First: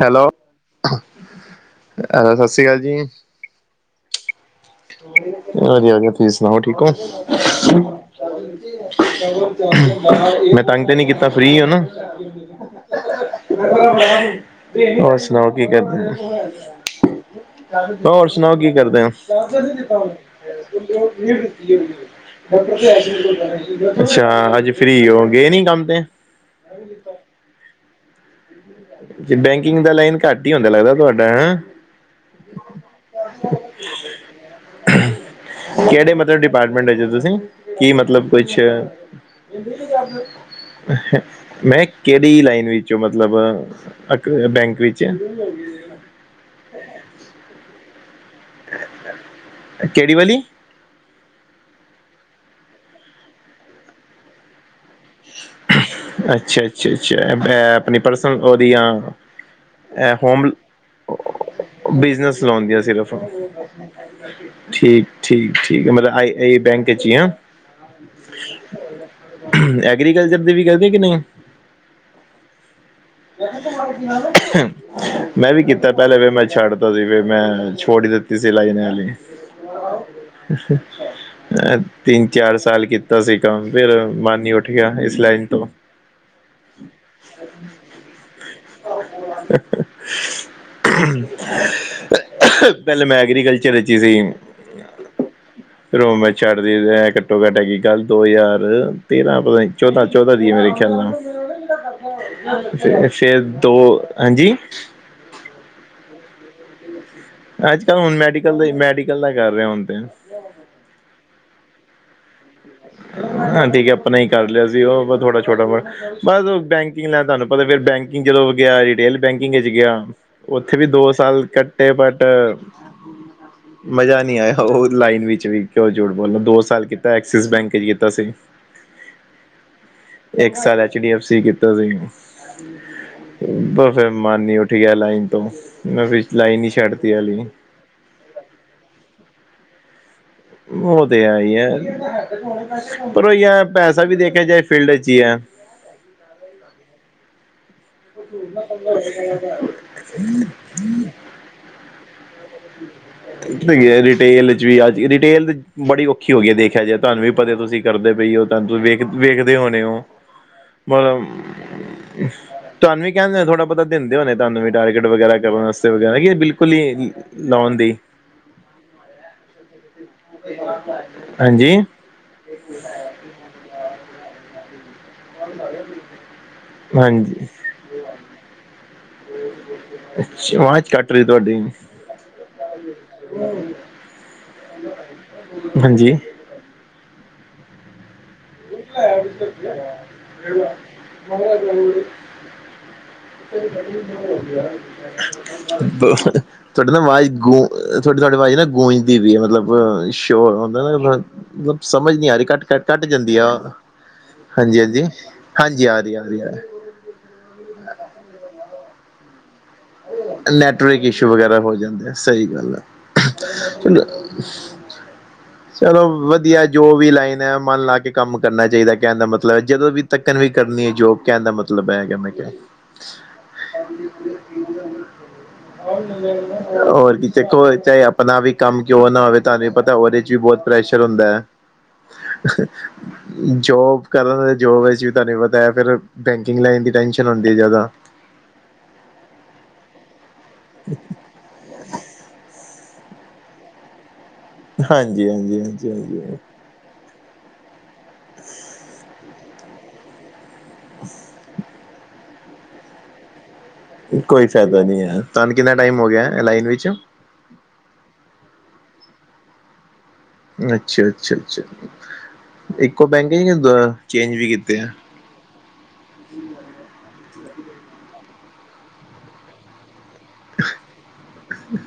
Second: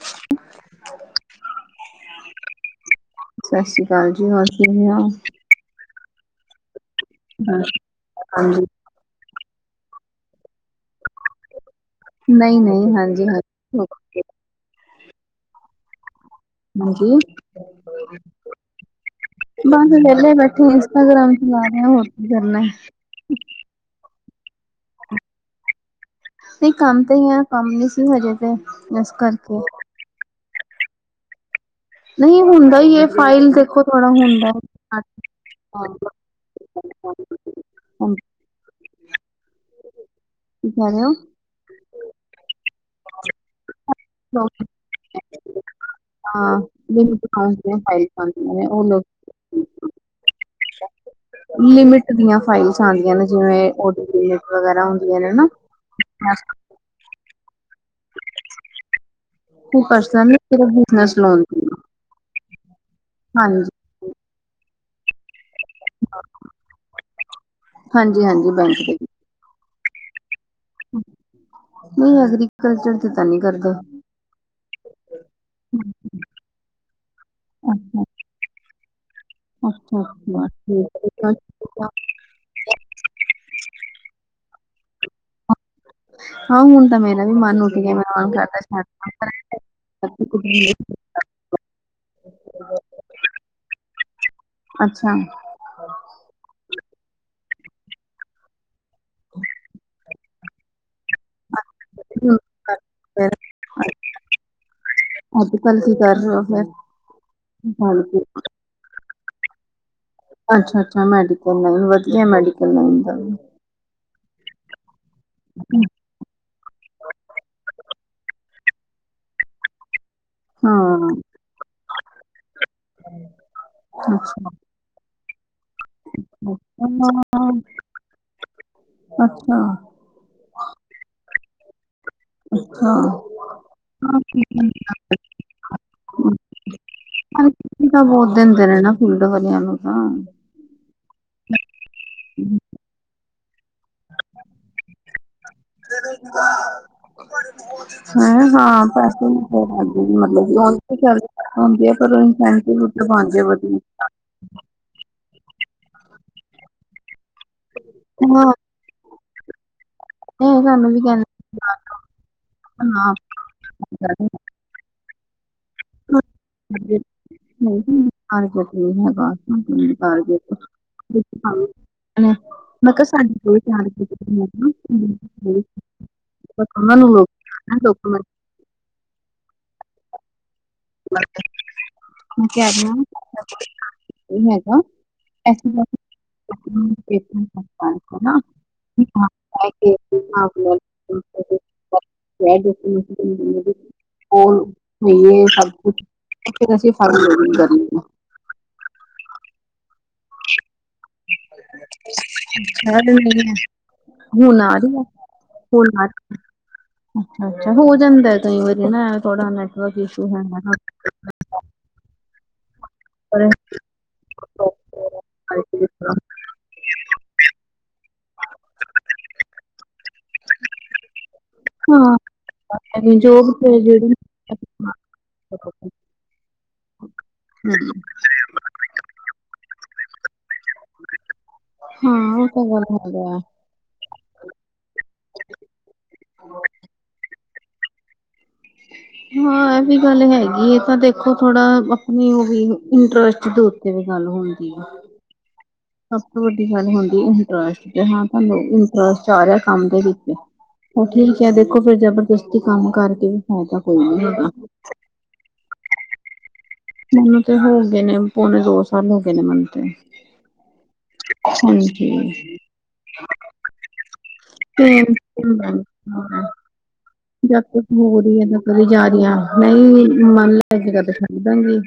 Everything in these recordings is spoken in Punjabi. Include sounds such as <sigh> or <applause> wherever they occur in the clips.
ਹੈਲੋ ਸਤਿ ਸ਼੍ਰੀ ਅਕਾਲ ਜੀ। ਸਤਿ ਸ੍ਰੀ ਅਕਾਲ ਜੀ ਹੋਰ। ਕਿਵੇਂ ਹੋ? ਵਧੀਆ। ਤੁਸੀਂ ਸੁਣਾਓ ਠੀਕ ਓ? ਹਾਂਜੀ ਮੈਂ ਤੰਗ ਤੇ ਨੀ ਕੀਤਾ ਫਰੀ ਓ ਨਾ ਨਹੀਂ ਨਹੀਂ ਹਾਂਜੀ ਹਾਂਜੀ <inaudible> ਹੋਰ ਸੁਣਾਓ ਕੀ ਕਰਦੇ ਹਾਂਜੀ ਆ-ਹੋਰ ਸੁਣਾਓ ਕੀ ਕਰਦੇ ਹੋ <inaudible> ਬਸ ਵਿਹਲੇ ਬੈਠੇ ਇੰਸਟਾਗ੍ਰਾਮ ਚਲਾ ਰਹੇ ਹਾਂ, ਹੋਰ ਕੀ ਕਰਨਾ ਹੈ। ਅੱਛਾ ਅੱਜ ਫਰੀ ਹੋ। ਗਏ ਨੀ ਕੰਮ ਤੇ ਨਈ ਕੰਮ ਤੇ ਈ ਆ, ਕੰਮ ਨੀ ਸੀ ਹਜੇ ਤੇ ਇਸ ਕਰਕੇ ਬੈਂਕਿੰਗ ਦਾ ਲਾਈਨ ਘੱਟ ਈ ਹੁੰਦਾ ਲੱਗਦਾ ਤੁਹਾਡਾ ਹੈਂ। ਨਹੀਂ ਹੁੰਦਾ ਹੀ ਇਹ ਫਾਈਲ ਦੇਖੋ ਥੋੜਾ ਹੁੰਦਾ ਕਿਹੜੇ ਮਤਲਬ ਡਿਪਾਰਟਮੈਂਟ ਤੁਸੀਂ ਕੀ ਮਤਲਬ ਕੁਛ ਕੀ ਕਹਿ ਰਹੇ ਹੋ। ਮੈਂ ਕਿਹੜੀ ਲਾਈਨ ਵਿੱਚੋਂ ਮਤਲਬ ਲੋਕ ਬੈਂਕ ਵਿਚ <unintelligible> ਲਿਮਿਟ ਕਿਹੜੀ ਵਾਲੀ ਦੀਆਂ ਫਾਈਲਸ ਆਂਦੀਆਂ ਨੇ ਜਿਵੇਂਓ ਲਿਟ ਵਗੈਰਾ ਹੁੰ <unintelligible> ਅੱਛਾ-ਅੱਛਾ ਐਪ ਪਰਸਨਲ ਉਹਦੀਆਂ ਤੂੰ ਪਸਨ ਬਜ਼ਨਸ ਲੋਨ ਦੀ ਬਿਜਨਸ ਲਾਉਦੀਆਂ ਸਿਰਫ' ਹਾਂਜੀ ਠੀਕ। ਠੀਕ ਠੀਕ ਹੈ ਮਤਲਬ ਆਈ ਇਹੀ ਬੈਂਕ 'ਚ ਹੀ ਹਾਂ ਹਾਂਜੀ ਹਾਂਜੀ ਬੈਂਕ ਦੇ <inaudible> ਐਗਰੀਕਲਚਰ ਦੀ ਵੀ ਕਰਦੇ ਕਿ ਨਹੀਂ ਹ <inaudible> ਐਗਰੀਕਲਚਰ ਤਾਂ ਨਹੀਂ ਕਰਦੇ ਹਮ ਮੈਂ ਵੀ ਕੀਤਾ ਪਹਿਲੇ ਫਿਰ ਮੈਂ ਛੱਡ ਤਾ ਸੀ ਫਿਰ ਮੈਂ ਅੱਛਾ ਛੋੜ ਦਿੱਤੀ ਸੀ ਲਾਈਨ ਐ ਲੀ ਅੱਛਾ ਅੱਛਾ ਠੀਕ <unintelligible> ਹੈ। ਤਿੰਨ ਚਾਰ ਸਾਲ ਕੀਤਾ ਸੀ ਕੰਮ ਫਿਰ ਮਾਨੀ ਉੱਠ ਗਿਆ ਇਸ ਲਾਈਨ ਤੋਂ ਹਾਂ ਹੁਣ ਤਾਂ ਮੇਰਾ ਵੀ ਮਨ ਉੱਠ ਗਿਆ ਮਦਾ ਛੱਡ <unintelligible> ਪਹਿਲਾਂ ਮੈਂ ਐਗਰੀਕਲਚਰ 'ਚ ਅੱਛਾ ਰੂਮ ਮੈਂ ਛੱਡਦੀ ਘੱਟੋ ਘੱਟ ਅਗੀ ਕੱਲ੍ਹ ਦੋ ਹਜ਼ਾਰ ਤੇਰਾਂ ਚੌਦਾਂ ਚੌਦਾਂ ਦੀ ਮੇਰੇ ਖਿਆਲ ਨਾਲ ਹੁਣ ਕਰ- ਫ ਫਿਰ ਫੇਰ ਦੋ ਹਾਂਜੀ ਅੱਜ ਕੱਲ ਕੀ ਕਰ ਰਹੇ ਹੋ ਫਿਰ ਅੱਜ ਕੱਲ ਹੁਣ ਹਾਂਜੀ, ਮੈਡੀਕਲ ਦਾ ਮੈਡੀਕਲ ਦਾ ਕਰ ਰਿਹਾ ਹੁਣ ਤੇ ਅੱਛਾ ਅੱਛਾ ਮੈਡੀਕਲ ਨਾਲ ਵਧੀਆ ਮ ਹਾਂ ਠੀਕ ਹੈ ਆਪਣਾ ਹੀ ਕਰ ਲਿਆ ਸੀ ਉਹ ਥੋੜਾ ਛੋਟਾ ਮਟ ਬਸ ਬੈਂਕਿੰਗ ਲੈਣ ਤੁਹਾਨੂੰ ਪਤਾ ਫ ਬੈਂਕਿੰਗ ਚਦੋਂ ਗਿਆ ਰਿਟੇਲ ਬੈਂਕਿੰਗ ਵਿੱਚ ਗਿਆ ਉੱਥੇ ਵੀ ਦੋ ਹਾਂ ਸਾਲ ਕੱਟੇ ਬਟ ਮਜਾ ਅੱਛਾ ਨਹੀਂ ਆਇਆ ਉਹ ਲਾਈਨ ਵਿੱਚ ਵੀ ਕਿਉਂ ਜੂਠ ਬੋਲੋ ਦੋ ਸਾਲ ਕੀਤਾ ਐਕਸਿਸ ਹਾਂ, ਬੈਂਕ ਚ ਕੀਤਾ ਸੀ ਅੱਛਾ ਇੱਕ ਸਾਲ ਐਚ ਡੀ ਐਫ ਸੀ ਕੀਤਾ ਸੀ ਅੱਛਾ ਬ ਫਿਰ ਹਾਂ, ਮਨ ਨ ਠੀਕ ਹੈ। ਉਠੀ ਗਿਆ ਲਾਈਨ ਤੋਂ ਮੈਂ ਫ ਲਾਈਨ ਨ ਛੱਡਤੀ ਆ ਲੀਨ ਤਾਂ ਬਹੁਤ ਦਿਨ ਦੇ ਰ ਨਾ ਫੁੱਲਡ ਵਾਲਿਆ ਨੂੰ ਤਾਂ ਉਹ ਤੇ ਹੈ ਹੀ ਹੈ ਪਰ ਉਹ ਪੈਸਾ ਵੀ ਦੇਖਿਆ ਜਾਏ ਫੀਲਡ ਚ ਹੀ ਹੈ ਬਤ ਹੈਂ ਹਾਂ ਪੈਸੇ ਮਤਲਬ ਹੁੰ ਹੈ ਪਰ ਉਹ ਇਨਸਾਨ ੂੱਟ ਬਣ ਜਾੇ ਵਧੀਆ ਡੀਟੇਲ ਵੀ ਅੱਜ ਰਿਟੇਲ ਬੜੀਔਖੀ ਹੋ ਗਈ ਹੈ ਦੇਖਿਆ ਜਾੇ ਤੁਹਾਨੂੰ ਵੀ ਪਤਾ ਤੁਸੀਂ ਕਰਦੇ ਪਏ ਹੋ ਹਾਂ ਤੁਹਾਨੂੰ ਤੁਸੀਂ ਵੇਖ ਵੇਖਦੇ ਹੋਣੇ ਉਹ ਇਹ ਸਾਨੂੰ ਵੀ ਕਹਿੰਦੇ ਮਤਲਬ ਸੀ ਨਾ ਤੁਹਾਨੂੰ ਬਣਾ ਵੀ ਕਹਿੰਦੇ ਨੇ ਥੋੜ੍ਹਾ ਪਤਾ ਆਪਾਂ ਦਿੰਦੇ ਕਰਦੇ ਹੋਣੇ ਨਹੀਂ ਤੁਹਾਨੂੰ ਵੀ ਡਟ ਵਗੈਰਾ ਕਰਨ ਵਾਸਤੇ ਵਗੈਰਾ ਕੀ ਬਿਲਕੁਲ ਹੀ ਲੋਨ ਦੀ ਨਹੀ ਕਾਰਟ ਨਹੀਂ ਹੈਗਾ ਕਾਰਗੇਟ ਹਾਂਜੀ <unintelligible> ਨੂੰ ਲੋਕ ਲੋਕ ਅੱਛ ਵਾ ਚ ਕੱਟ ਰਹੀ ਤੁਹਾਡੀੇ ਕਿਆ ਹੈਗਾ ਹਾਂਜੀ ਨਾ <unintelligible> <unintelligible> ਜ਼ਿੰਦਗੀ ਵਿੱਚ ਕੋਲ ਹੋਈਏ ਸਭ ਕੁਝ ਫਿਰ ਅਸੀਂ ਤੁਹਾਡੀ ਨਾ ਫਾਰਮ ਆਵਾਜ਼ ਲੋਡਿੰਗ ਗੂੰ ਕਰਨੀ ਹੈ ਤੁਹਾਡੀ ਤੁਹਾਡੀ ਆਵਾਜ਼ ਨਾ ਗੂੰਜ ਦੀ ਵੀ ਹੈ ਮਤਲਬ ਚੋਰ ਹੁੰਦਾ ਨਾ ਮਤਲਬ ਸਮਝ ਨੀ ਆ ਰਹੀ ਘੱਟ ਘੱਟ ਜਾਂਦੀ ਆ ਹੋਣ ਹਾਂਜੀ ਹਾਂਜੀ ਹਾਂਜੀ ਹੋਣ ਆ ਰਹੀ ਆ ਰਹੀ ਆ ਅੱਛਾ ਅੱਛਾ ਹੋ ਜਾਂਦਾ ਕਈ ਵਾਰੀ ਨਾ ਥੋੜਾ ਨੈਟਵਰਕ ਇਸ਼ੂ ਹੈਗਾ ਨਾ ਨੈਟਵਰਕ ਇਸ਼ੂ ਵਗੈਰਾ ਹੋ ਜਾਂਦੇ। ਸਹੀ ਗੱਲ ਆ ਪਰ ਹਾਂ <unintelligible> <unintelligible> ਵਧੀਆ ਜੋ ਵੀ ਲਾਈਨ ਹੈ। ਮਨ ਲਾ ਕੇ ਕੰਮ ਕਰਨਾ ਚਾਹੀਦਾ। ਕਹਿਣ ਦਾ ਮਤਲਬ ਜਦੋਂ ਵੀ ਤੱਕਣ ਵੀ ਕਰਨੀ ਹੈ ਜੋ ਕਹਿਣ ਦਾ ਮਤਲਬ ਹੈਗਾ। ਮੈਂ ਕਿਹਾ ਜੀ ਜੋ ਜਿਹੜੇ ਹੋਰ ਕੀ ਚਖੋ-ਚਾਹੇ ਆਪਣਾ ਵੀ ਕੰਮ ਕਿਉਂ ਨਾ ਹੋਵੇ ਤੁਹਾਨੂੰ ਪਤਾ ਉਹਦੇ ਚ ਵੀ ਬਹੁਤ ਪ੍ਰੈਸ਼ਰ ਹੁੰਦਾ। ਉਹ ਤਾਂ ਗੱਲ ਹੈਗਾ ਜੋਬ ਕਰਾਂ, ਜੋਬ ਵਿੱਚ ਧੰਨਵਾਤਾ ਫਿਰ ਲਾਈਨ ਦੀ ਟੈਨਸ਼ਨ ਹੁੰਦੀ ਹੈ ਜ਼ਿਆਦਾ ਹਾਂ, ਇਹ ਵੀ ਗੱਲ ਹੈਗੀ ਹੈ ਤਾਂ ਦੇਖੋ ਥੋੜਾ ਆਪਣੀ ਉਹ ਵੀ ਇੰਟਰਸਟ ਦੇ ਉੱਤੇ ਵੀ ਗੱਲ ਹੋਣੀ ਹਾਂਜੀ, ਹਾਂਜੀ, ਹਾਂ। ਸਭ ਤੋਂ ਵੱਡੀ ਗੱਲ ਹੁੰਦੀ ਇੰਟਰਸਟ ਤੇ ਹਾਂ ਤੁਹਾਨੂੰ ਇੰਟਰਸਟ ਆ ਰਿਹਾ। ਕੰਮ ਦੇ ਵਿੱਚ ਉਹ ਠੀਕ ਹੈ। ਦੇਖੋ ਫਰ ਜਬਰਦਸਤੀ ਕੰਮ ਕਰਕੇ ਵੀ ਹੋ ਜਾ ਕੋਈ ਫਾਇਦਾ ਨਹੀਂ ਹੈ। ਤੁਹਾਨੂੰ ਕਿੰਨਾ ਟਾਈਮ ਹੋ ਗਿਆ। ਐ ਲਾਈਨ ਵਿੱਚ ਮੈਨੂੰ ਤੇ ਹੋ ਗਏ ਨੇ ਪੌਣੇ- ਦੋ ਸਾਲ ਹੋ ਗਏ ਨੇ ਮੈਨੂੰ ਤੇ। ਅੱਛਾ, ਅੱਛਾ, ਅੱਛਾ, ਹਾਂਜੀ। ਇੱਕੋ ਬੈਂਕ ਹੈ ਜੀ ਕਿ ਦ ਚੇਂਜ ਵੀ ਕੀਤੇ ਆ। ਚ ਹ <unintelligible> <inaudible> ਜਦ ਕੁਛ ਹੋ ਰਹੀ ਨਾ ਕਦੀ ਜਾ ਰਹੀ ਹ, ਮੈਂ ਮੰਨ ਲੈ ਜ ਕ ਤੇ ਛੱਡ ਦਾਂਗੀ।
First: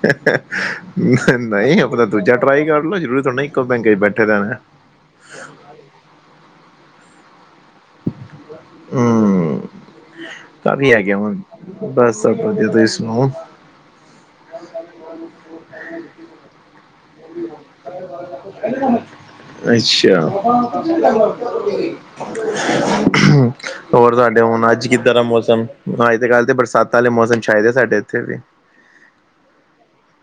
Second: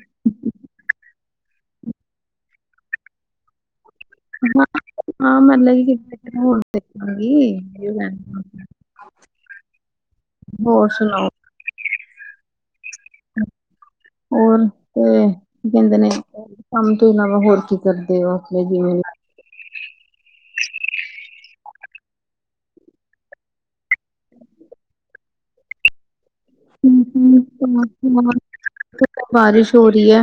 ਨਹੀਂ, ਉਹ ਤਾਂ ਦੂਜਾ ਟਰਾਈ ਕਰ ਲ ਲੋ ਜ਼ਰੂੂਰ ਥੜਾ ਇੱਕੋ ਬੈਂਕੇ ਚ ਬੈਠੇ ਰਣਾ। ਹਾਂ ਹਾਂ, ਮੰਨ ਲ ਕਿ ਕਿ ਹੋਣਗੀ। ਹਮਮ ਤਾਂਭ ਹੋਰ ਆ ਕਿ ਸੁਣਾਓ ਹਣ। ਬਸ, ਸਭ ਵਧੀਆ। ਤੁਸੀਂ ਸੁਣਾਓ? ਹੋਰ ਤੇ ਕੀ ਕਹਿੰਦੇ ਨੇ ਕੰਮ ਤੋਂ ਇਲਾਵਾ ਹੋਰ ਕੀ ਕਰਦੇ ਹੋ? ਆਪਣੇ ਜਿਵੇਂ- ਅੱਛਾ। ਹੋਰ, ਤੁਡੇ ਹੁਣ ਅੱਜ ਕਿੱਦਾਂ ਦਾ ਮੌਸਮ। ਅੱਜ ਦੇ ਕੱਲ੍ਹ ਤੇ ਬਰਸਾਤਾਂ ਹਮ, ਵਾਲੇ ਮੌਸਮ ਚਛਾਏਦੇ ਸਾਡੇ ਇੱਥੇ ਹਮ, ਵੀ ਹੋਰ ਬਾਰਿਸ਼ ਹੋ ਰਹੀ ਹੈ।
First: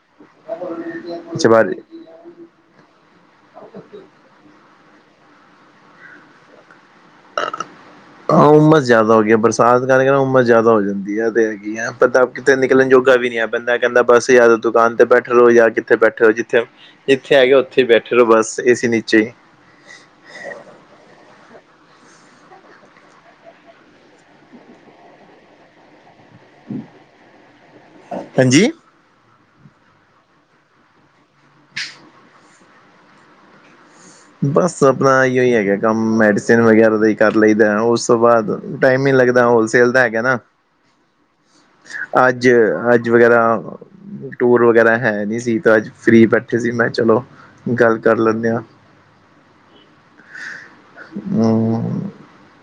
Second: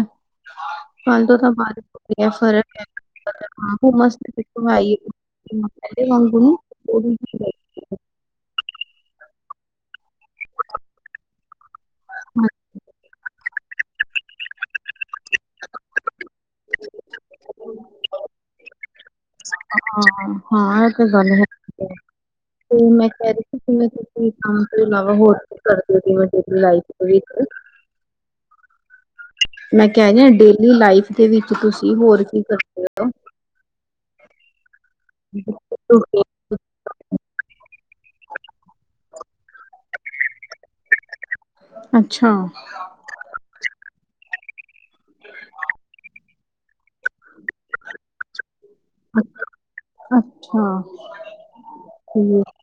ਫੱਲ ਤੋਂ ਅੱਛਾ ਤਾਂ ਬਾਜੀ ਬਾਰਿਸ਼ ਹੋ ਰਹੀ ਹੈ। ਫਰਕ ਹਾਂ, ਮਸਤ <inaudible> ਆ ਵਾਂਗੁ ਹਾਂ, ਉਮਸ ਜ਼ਿਆਦਾ ਹੋ ਗਿਆ। ਬਰਸਾਤ ਕਾਰ ਨਾ ਉਮਸ ਜ਼ਿਆਦਾ ਹੋ ਜਾਂਦੀ ਏ ਪਤਾ ਕਿਤੇ ਨਿਕਲਣ ਜੋ ਵੀ ਨੀ ਬੰਦਾ ਕਹਿੰਦਾ- ਬੱਸ ਯ ਦੁਕਾਨ ਤੇ ਬੈਠੇ ਰੋ ਜਾਂ ਕਿੱਥੇ ਬੈਠੇ ਹੋ। ਜਿੱਥੇ ਜਿੱਥੇ ਆ ਗਿਆ ਉੱਥੇ ਹੀ ਬੈਠੇ ਰਹ ਬੱਸ ਏ ਨੀਚੇ ਹੀ। ਹਾਂ, ਹਾਂ, ਆ ਤੇ ਗੱਲ ਹੈ--ਗ--ਏ ਤੇ ਮੈਂ ਕਹਿ ਰਹੀ ਸੀ। ਕਿਵੇਂ ਤੁਸੀਂ ਕੰਮ ਤੋਂ ਇਲਾਵਾ ਹੋਰ ਕੁਛ ਕਰਦੇ ਹੋ। ਕਿਵੇਂ ਲਾਈਟ ਵੀ ਨਹੀ ਹਾਂਜੀ ਮੈਂ ਕਿਹਾਹਿ ਜ ਡੇਲੀ ਲਾਈਫ ਦੇ ਵਿੱਚ ਤੁਸੀਂ ਹੋਰ ਕੀ ਕਰਦੇ ਹੋ! ਬਸ, ਆਪਣਾ ਇੋ ਹੀ ਹੈਗਾ ਕੰਮ ਹੋ ਮੈਡੀਸਿਨ ਵਗੈਰਾ ਦਾ ਹੀ ਕਰ ਲਈਦਾ।। ਉਸ ਤੋਂ ਬਾਅਦ ਟਾਈਮ ਨੀ ਲੱਗਦਾ। ਹੋਲਸੇਲ ਦਾ ਹੈਗਾ ਨਾ। ਅੱਛਾ ਅੱਜ, ਅੱਜ, ਵਗੈਰਾ ਟੂਰ ਵਗੈਰਾ ਹੈ ਨਹੀਂੀ ਸੀ। ਤਾਂ ਅੱਜ ਫਰੀ ਜਂ ਮੈਂ ਚਲੋ, ਗੱਲ ਕਰ ਲੈਂਦੇ ਹਾਂ‌। ਅੱਛਾ, ਹਮ ਠੀਕ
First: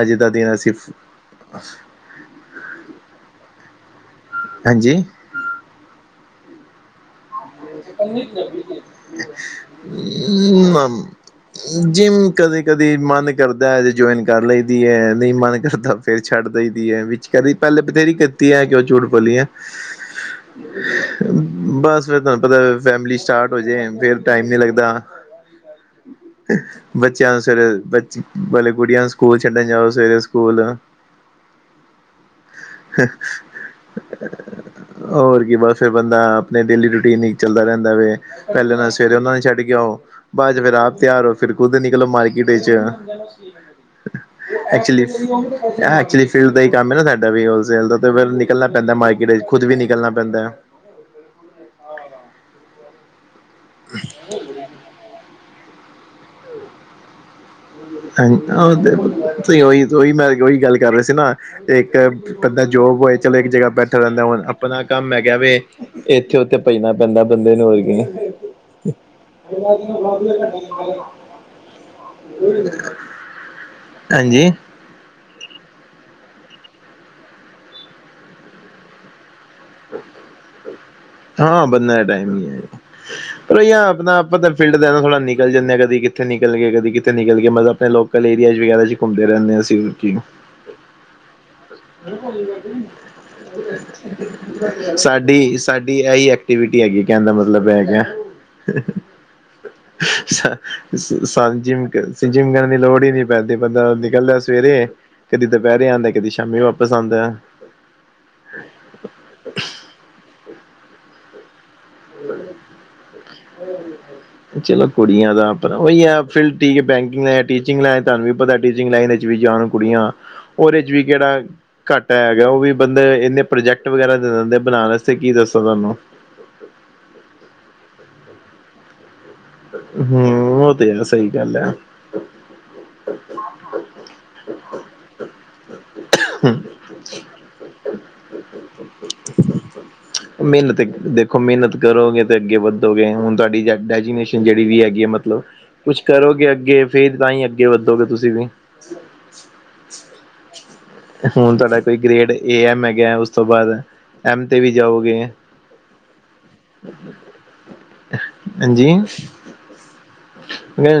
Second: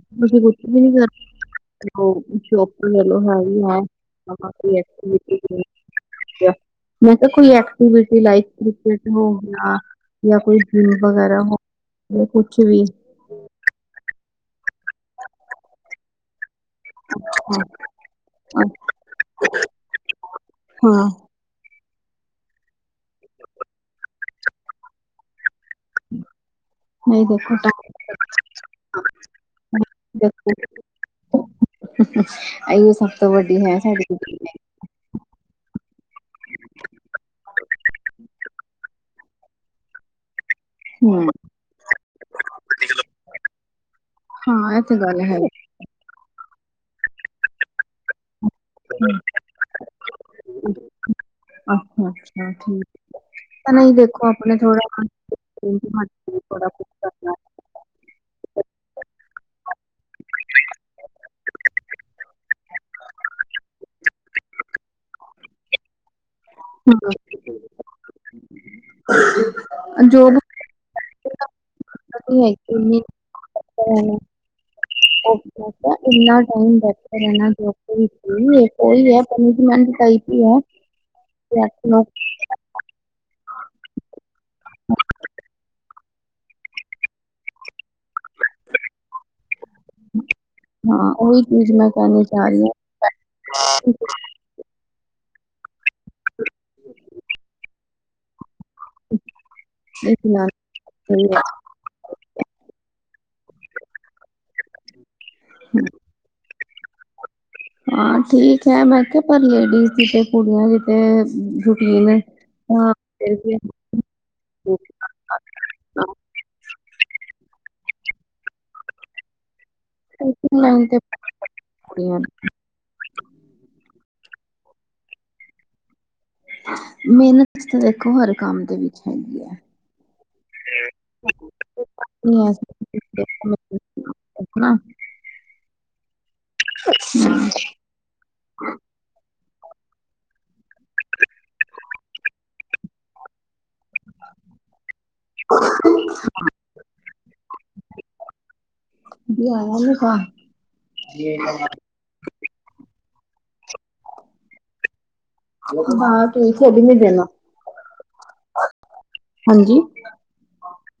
ਅੱਜ ਮ ਦਾ ਗ ਦਿਨ ਅਸੀਂ ਵੀ ਨ <inaudible> ਹੋ ਸ਼ੋ ਗਲੋ ਹੈ ਹੈ ਹਾਂਜੀ <unintelligible> <inaudible> ਮੈਂ ਤਾਂ ਕੁਈ ਜਾਂ ਕੋਈ ਜਿਮ ਵਗੈਰਾ ਹੋ ਜਿ ਗਿਆ ਕੁਛ ਕਦੇ, ਵੀ ਕਦੇ, ਮਨ ਕਰਦਾ ਹੈ, ਜੇ ਜੁਆਇਨ ਕਰ ਲਈਦੀ ਹੈ। ਨਹੀਂ, ਮਨ ਕਰਦਾ ਫੇਰ ਛੱਡ ਦ ਹੀ ਦੀ ਹੈ ਵਿੱਚ ਕਹਿੰਦੀ ਪਹਿਲੇ ਬਥੇਰੀ ਕੱਤੀ ਆ, ਹਾਂ ਕਿਉਂ ਝੂਠ ਪੋਲੀ ਐ ਬਸ। ਫਿਰ ਤੁਹਾਨੂੰ ਪਤਾ ਫੈਮਲੀ ਸਟਾਰਟ ਹੋ ਜਾੇ, ਫਿਰ ਟਾਈਮ ਨੀ ਲੱਗਦਾ। ਨਹੀਂ ਬੱਚਿਆਂ ਨੂੰ ਦੇਖੋ ਸਵੇਰੇ ਟਾਈਮ ਬ ਵਾਲੇ ਕੁੜੀਆਂ ਨੂੰ ਸਕੂਲ ਛੱਡਣ ਜਾਓ। ਸਵੇਰੇ ਸਕੂਲ ਅਈਓ ਸਬ ਤੋ ਵਡੀ ਹੈ ਸਾਡੀੇ ਹੋਰ ਕੀ ਬਸ ਫੇਰ ਬੰਦਾ, ਅਪਨੇ ਡੇਲੀ ਟੀਨਇਚ ਚਲਦਾ ਰੈਂਦਾ ਵੇ, ਪੈਲੇ ਨਾ ਸਵੇਰੇ ਓਨਾਂ ਨੂ ਛਡ ਕੇ ਆਓ, ਬਾਦ ਚ ਫੇਰ ਆਪ ਤੇਆਰ ਹਮ ਹੋ ਫਿਰ ਖੂਦ ਨਿਕਲੋ ਮਾਰਕਿਟ ਇਚ, ਹਾਂ ਇਹ ਤੇ ਐਕਚੁਲੀ ਗੱਲ ਹੈ ਐਕਚੁਲੀ ਫੀਲਡ ਦਾ ਈ ਕੰਮ ਏਨਾ ਸਾਡਾ ਵੀ ਹੋਲਸੇਲ ਦਾ ਫੇਰ ਨਿਕਲਨਾ ਪੈਂਦਾ ਮਾਰਕੀਟ ਇਚ, ਖੁਦ ਵੀ ਨਿਕਲਨਾ ਪੈਂਦਾ। ਅੱਛਾ, ਅੱਛਾ ਠੀਕ ਤਾਂ ਨਈ ਦੇਖੋ ਅਪਣੇ ਥੋੜਾ <unintelligible> ਓਈ, ਓਈ ਮੈਂ ਓਈ ਗਾਲ ਕਾਰ ਰੇਆ ਸੀ ਨਾ ਤੇ ਇੱਕ ਬੰਦਾ ਜੋਬ ਹੋਏ ਚਲੋ ਇੱਕ ਜਗਾ ਬੈਠਾ ਰਹਿੰਦਾ ਹੁਨ ਅਪਨਾ ਕੰਮ ਹੈਗਾ ਵੇ। ਏਥੇ ਉਥੇ ਭਜਨਾ ਕਰਨਾ ਪੈਂਦੈ ਬੰਦੇ ਨੂ ਹੋਰ ਕੀ <unintelligible> ਜੋ <unintelligible> <unintelligible> ਹਾਂਜੀ ਇਨਾ ਟਾਈਮ ਬੈਠੇ ਰਹਿਣਾ <unintelligible> ਉਈ ਏ। <unintelligible> <inaudible> ਏ ਆਪਨਾ ਆਪਾਂ ਤਾਂ ਫਿਲਡ ਦਾ ਥੋੜਾ ਨਿਕਲ ਜਾਨੇ ਆਂ ਕਦੀ ਕਿੱਥੇ ਨਿਕਲਗੇ ਕਦੀ ਕਿੱਥੇ ਨਿਕਲਗੇ ਮਤਲਬ ਪਹਿਲੋਂ ਕਲ ਏਰੀਆ 'ਚ ਵੀ ਕਹਿ ਰਹੇ ਘੁੰਮ ਫਿਰ ਆਣੇ ਅਸੀ ਹਾਂ ਓਈ ਚੀਜ ਮੈਂ ਕਹਿਨੀ ਚਾਅ ਰਹੀ ਆਂ ਸਾਡੀ- ਸਾਡੀ ਏਹੀ ਐਕਟੀਵਿਟੀ ਹੈਗੀ ਏ ਕਹਿਨ ਦਾ ਮਤਲਬ ਏ ਹੈਗਾ। <unintelligible> ਜਿਮ ਕਰਨ ਦੀ ਲੋੜ ਈ ਨੀ ਪੈਂਦੀ ਬੰਦਾ ਨਿਕਲਦਾ ਸਵੇਰੇ ਕਦੀ ਦੁਪਿਹਰੇ ਆਂਦਾ ਕਦੀ ਸ਼ਾਮੀ ਵਾਪ ਪ ਆਂਦਾ। ਹਾਂ ਠੀਕ ਹੈ ਮੈਂ ਕਿਹਾ ਪਰ ਲੇਡੀਜ਼ ਦੀ ਤੇ ਕੁੜੀਆਂ ਦੀ ਤੇ ਰੂਟੀਨ ਏ। <unintelligible> <inaudible> ਚਲੋ ਕੁੜੀਆਂ ਦਾ ਆਪਨਾ ਓਈ ਟੀਚਿੰਗ ਹੈ ਫੀਲਡ ਠੀਕੈ ਬੈਂਕਿੰਗ ਲੇਨ ਟੀਚਿੰਗ ਲੇਨ ਤੂਆਨੂ ਵੀ ਪਤਾ ਟੀਚਿੰਗ ਲਾਈਨ ਇਚ ਵੀ ਜਾਣ ਕੁੜੀਆਂ ਓਦੇ ਲਾਈਨ 'ਚ ਤੇ ਵੀ ਕਿਹੜਾ ਘਾਟਾ ਕੁੜੀਆਂ ਦੀ। ਹੈਗਾ ਓ ਵੀ ਬੰਦੇ ਇਨੇ ਪ੍ਰੋਜੈਕਟ ਵਗੈਰਾ ਦੇ ਦੇਂਦੇ ਬਨਾਨ ਆਸਤੇ ਕੀ ਦਸਾਂ ਤੂਆਨੂ ਮੇਹਨਤ ਤੇ ਦੇਖੋ ਹਰ ਕੰਮ ਦੇ ਵਿਚ ਹੈਗੀ ਐ। ਹੂੰ ਓ ਤੇ ਹੈ ਸਈ ਗੱਲ ਐ। <unintelligible> <inaudible> ਮੇਹਨਤ ਦੇਖੋ ਮੇਹਨਤ ਕਰੋਗੇ ਤੇ ਅਗੇ ਵੱਧੋਗੇ ਹੁਨ ਤੁਆਡੀ ਡੈਜੀਨੇਸ਼ਨ ਜੇੜੀ ਵੀ ਹੈਗੀ ਏ ਮ ਕੁਛ ਕਰੋਗੇ ਅਗੇ ਫੇਰ ਤਾਂਈ ਅਗੇ ਵੱਧੋਗੇ ਤੁਸੀ ਵੀ <unintelligible> ਹੁਨ ਤੁਹਾਡਾ ਕੋਈ ਗ੍ਰੇਡ ਏ ਐਮ ਹੈਗਾ ਉਸ ਤੋ ਬਾਦ ਐਮ ਤੇ ਵੀ ਜਾਓਗੇ। <unintelligible> ਹਾਂਜੀ ਹਾਂਜੀ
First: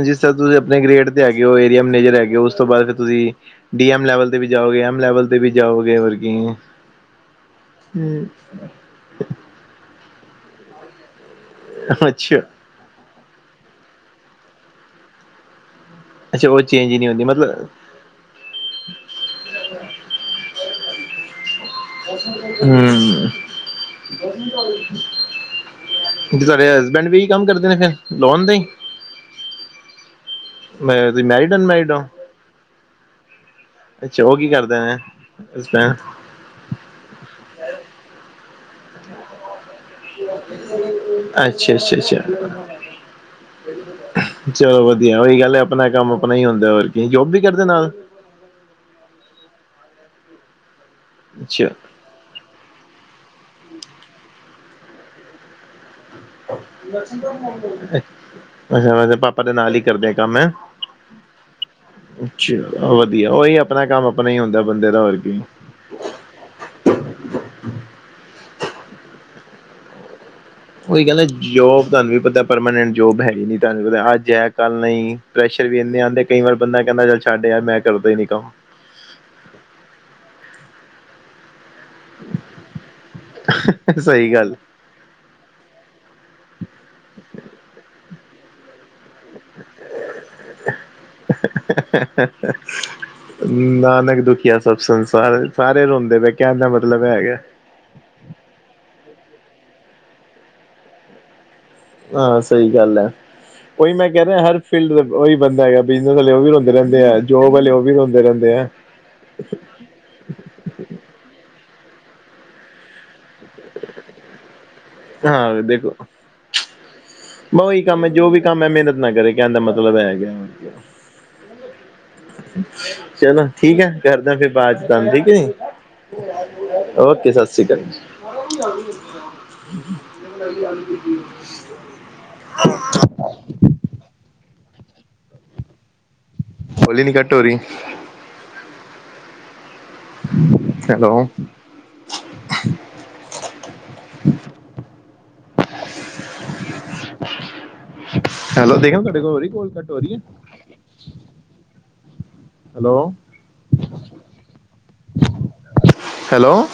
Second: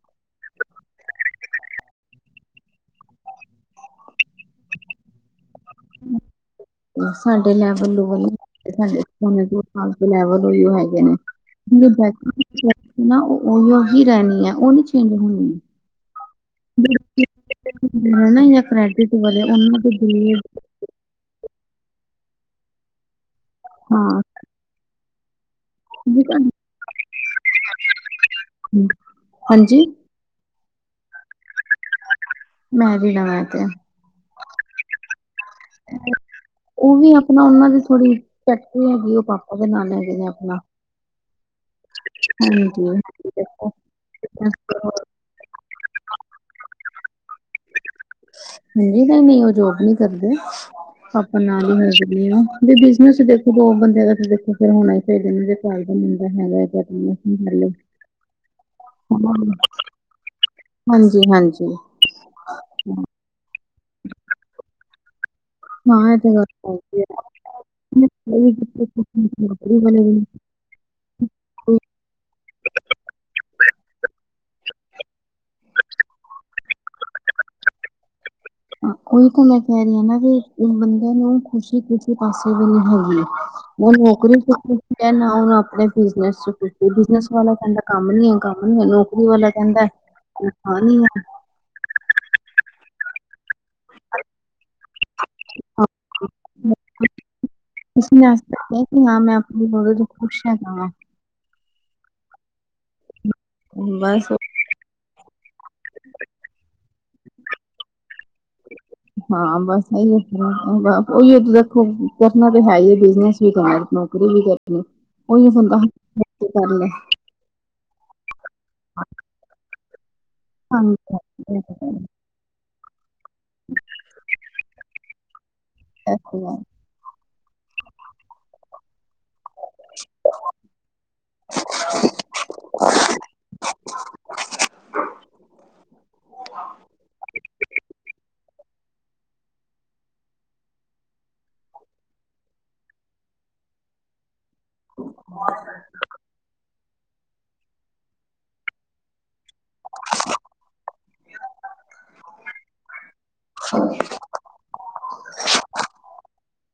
ਜਿਸ ਤਰਾਂ ਤੁਸੀ ਅਪਨੇ ਗ੍ਰੇਡ ਤੇ ਹੈਗੇ ਓ ਏਰੀਆ ਮਨੇਜਰ ਹੈਗੇ ਓ ਉਸ ਤੋ ਬਾਦ ਤੇ ਤੁਸੀ ਡੀ ਐਮ ਲੈਵਲ ਤੇ ਵੀ ਜਾਓਗੇ ਐਮ ਲੈਵਲ ਵੀ ਜਾਓਗੇ ਹੋਰ ਕੀ ਹੂੰ। ਸਾਡੇ ਲੈਵਲ ਲੂਵਲ ਅੱਛਾ <unintelligible> ਨਾ ਓਈ ਹੀ ਰਹਿਨੀਐ ਓਨੀ ਚੇਂਜ ਹੋਨੀ। ਅੱਛਾ ਓ ਚੇਂਜ ਈ ਨੀ ਹੁੰਦੀ ਮਤਲਬ <unintelligible> <inaudible> ਹੂੰ ਹਾਂ ਵੀ <unintelligible> ਤੁਹਾਡੇ ਹਸਬੈਂਡ ਵੀ ਇਹੀ ਕੰਮ ਕਰਦੇ ਨੇ ਫਿਰ ਲੋਨ ਦਾ ਹੀ ਤੁਹਾਡੀ- ਹਾਂਜੀ ਮੈਂ ਤੁਸੀ ਮੈਰੀਡ ਅਨਮੈਰੀਡ ਹੋ। ਮੈਰੀਡ ਆ ਮੈ ਤੇ ਅੱਛਾ ਉਹ ਕੀ ਕਰਦਾ ਨੇ। ਅੱਛਾ ਉਹ ਵੀ ਆਪਣਾ ਉਹਨਾਂ ਦੀ ਥੋੜ੍ਹੀ ਫੈਕਟਰੀ ਹੈਗੀ ਐਂ ਉਹ ਪਾਪਾ ਦੇ ਨਾਲ ਹੈ। ਅੱਛਾ-ਅੱਛਾ <unintelligible> ਚਲੋਂ ਵਧੀਆ ਉਹੀ ਗੱਲ ਐ ਆਪਣਾ ਕੰਮ ਆਪਣਾ ਹੀ ਹੁੰਦਾ ਹੋਰ ਕੀ ਜੋਬ ਵੀ ਕਰਦੇ ਨਾਲ ਨਈ ਨਈ ਓ ਜੋਬ ਨੀ ਕਰਦੇ, ਪਾਂਪਾ ਅੱਛਾ ਨਾਲ ਈ ਹ ਵੀ ਬਿਜਨਸ ਦੇਖੋ ਦੋ ਬੰਦੇਆਂ ਦਾ ਦੇਖੋ ਫੇਰ ਹੋਨਾ ਈ ਚਾਈਦਾ ਨੇ <unintelligible> ਅੱਛਾ, ਵੈਸੇ ਪਾਪਾ ਦੇ ਨਾਲ ਈ ਕਰਦੇ ਆ ਕੰਮ ਐ। ਅੱਛਾ, ਵਦੀਆ ਓਈ ਆਪਨਾ ਕੰਮ ਆਪਨਾ ਈ ਹੁੰਦਾ ਬੰਦੇ ਦਾ ਹੋਰ ਕੀ। ਹਾਂ ਐ ਤੇ ਹੈਗੀ <unintelligible> ਓਈ ਗਾੱਲ ਕੋਈ ਜੋਬ ਤੋਆਨ ਵੀ ਪਤਾ ਪਰਮਾਨੈਂਟ ਜੋਬ ਹੈਗੀ ਨੀ, ਤੋਆਨ ਪਤਾ ਆੱਜ ਹੈ ਕਾੱਲ ਨਈ। ਪ੍ਰੈਸ਼ਰ ਵੀ ਏਨੇ ਆਂਦੇ ਕਈ ਵਾਰ ਬੰਦਾ ਕੈਂਦਾ ਚੱਲ ਛਾੱਡ ਯਾਰ ਮੈਂ ਕਰਦਾ ਈ ਨੀ ਕਾੰਮ। ਓਈ ਤਾਂ ਮੈਂ ਕੈਰੀ ਆ ਨਾ, ਵੀ ਬੰਦੇ ਨੂੰ ਖੁਸ਼ੀ ਪਾਸੇ ਵੀ ਨੀ ਹੈਗੀ, ਓ ਸਹੀ ਨੋਕਰੀ ਗੱਲ ਸ਼ੋਕਰੀ ਕੈ ਨਾ ਓਨਾ ਆਪਨੇ ਬਿਜਨਸ <unintelligible> ਬਿਜਨਸ ਵਾਲਾ ਕੈਂਦਾ ਕੰਮ ਨੀ ਐ, ਕੰਮ ਨੀ ਨੋਕਰੀ ਵਾਲਾ ਕੈਂਦਾ ਤਨਖਾਹ ਨੀ ਐ। <unintelligible> ਨਾਨਕ ਦੁਖੀਆ ਸਭ ਸੰਸਾਰ, ਸਾਰੇ ਰੋਂਦੇ ਪੇ ਕੈਨ ਦਾ ਮਤਲਬ ਐ ਹੈਗਾ। <unintelligible> ਹਾਂ ਸਈ ਗੱਲ ਐ, ਓਈ ਮੈਂ ਕੈ ਬਸ ਰੇਆ ਹਰ ਫੀਲਡ ਦਾ ਓਈ ਬੰਦਾ ਹੈਗਾ, ਬਿਜਨਸ ਆਲੇ ਓ ਵੀ ਰੋਂਦੇ ਰੈਂਦੇ ਆ, ਜੋਬ ਆਲੇ ਓ ਵੀ ਰੋਂਦੇ ਰੈਂਦੇ ਐ। ਹਾਂ ਬਾੱਸ ਐਈਓ <unintelligible> ਓਈਯੋ ਵੇਖੋ ਕਰਨਾ ਤੇ ਹੈਈ ਏ ਬਿਜਨਸ ਵੀ ਕਾੱਰ‌ ਮ ਹਾਂ <unintelligible> ਬਾ ਓਈ ਕਾੰਮ ਏ ਜੋ ਵੀ ਕੰਮ ਏ ਮੇਨਤ ਨਾ ਕਰੇ ਕੈਨ ਦਾ ਮਤਲਬ ਐ ਹੈਗਾ। ਹਾਂਜੀ <unintelligible> ਚਲੋ ਠੀਕ ਐ, ਕਰਦਾ ਫੇਰ ਬਾਦ ਚ ਤੋਆਨ ਠੀਕ ਏ। ਅੱਛਾ। ਓਕੇ, ਸਾਸੀ ਕਾਲ। <unintelligible> ਕੋਲੀ ਈ ਨੀ ਕੱਟ‌ ਹੋਰੀ। ਹੈਲੋ। <unintelligible> ਹੈਲੋ, ਦੇਖਨਾ ਤੋਆਡੇ ਕੋਲ ਹੋਰੀ ਕੋਲ ਕਟ ਹੋਰੀ ਐ। ਹਲੋ। ਹਾ <unintelligible> ਹੈਲੋ।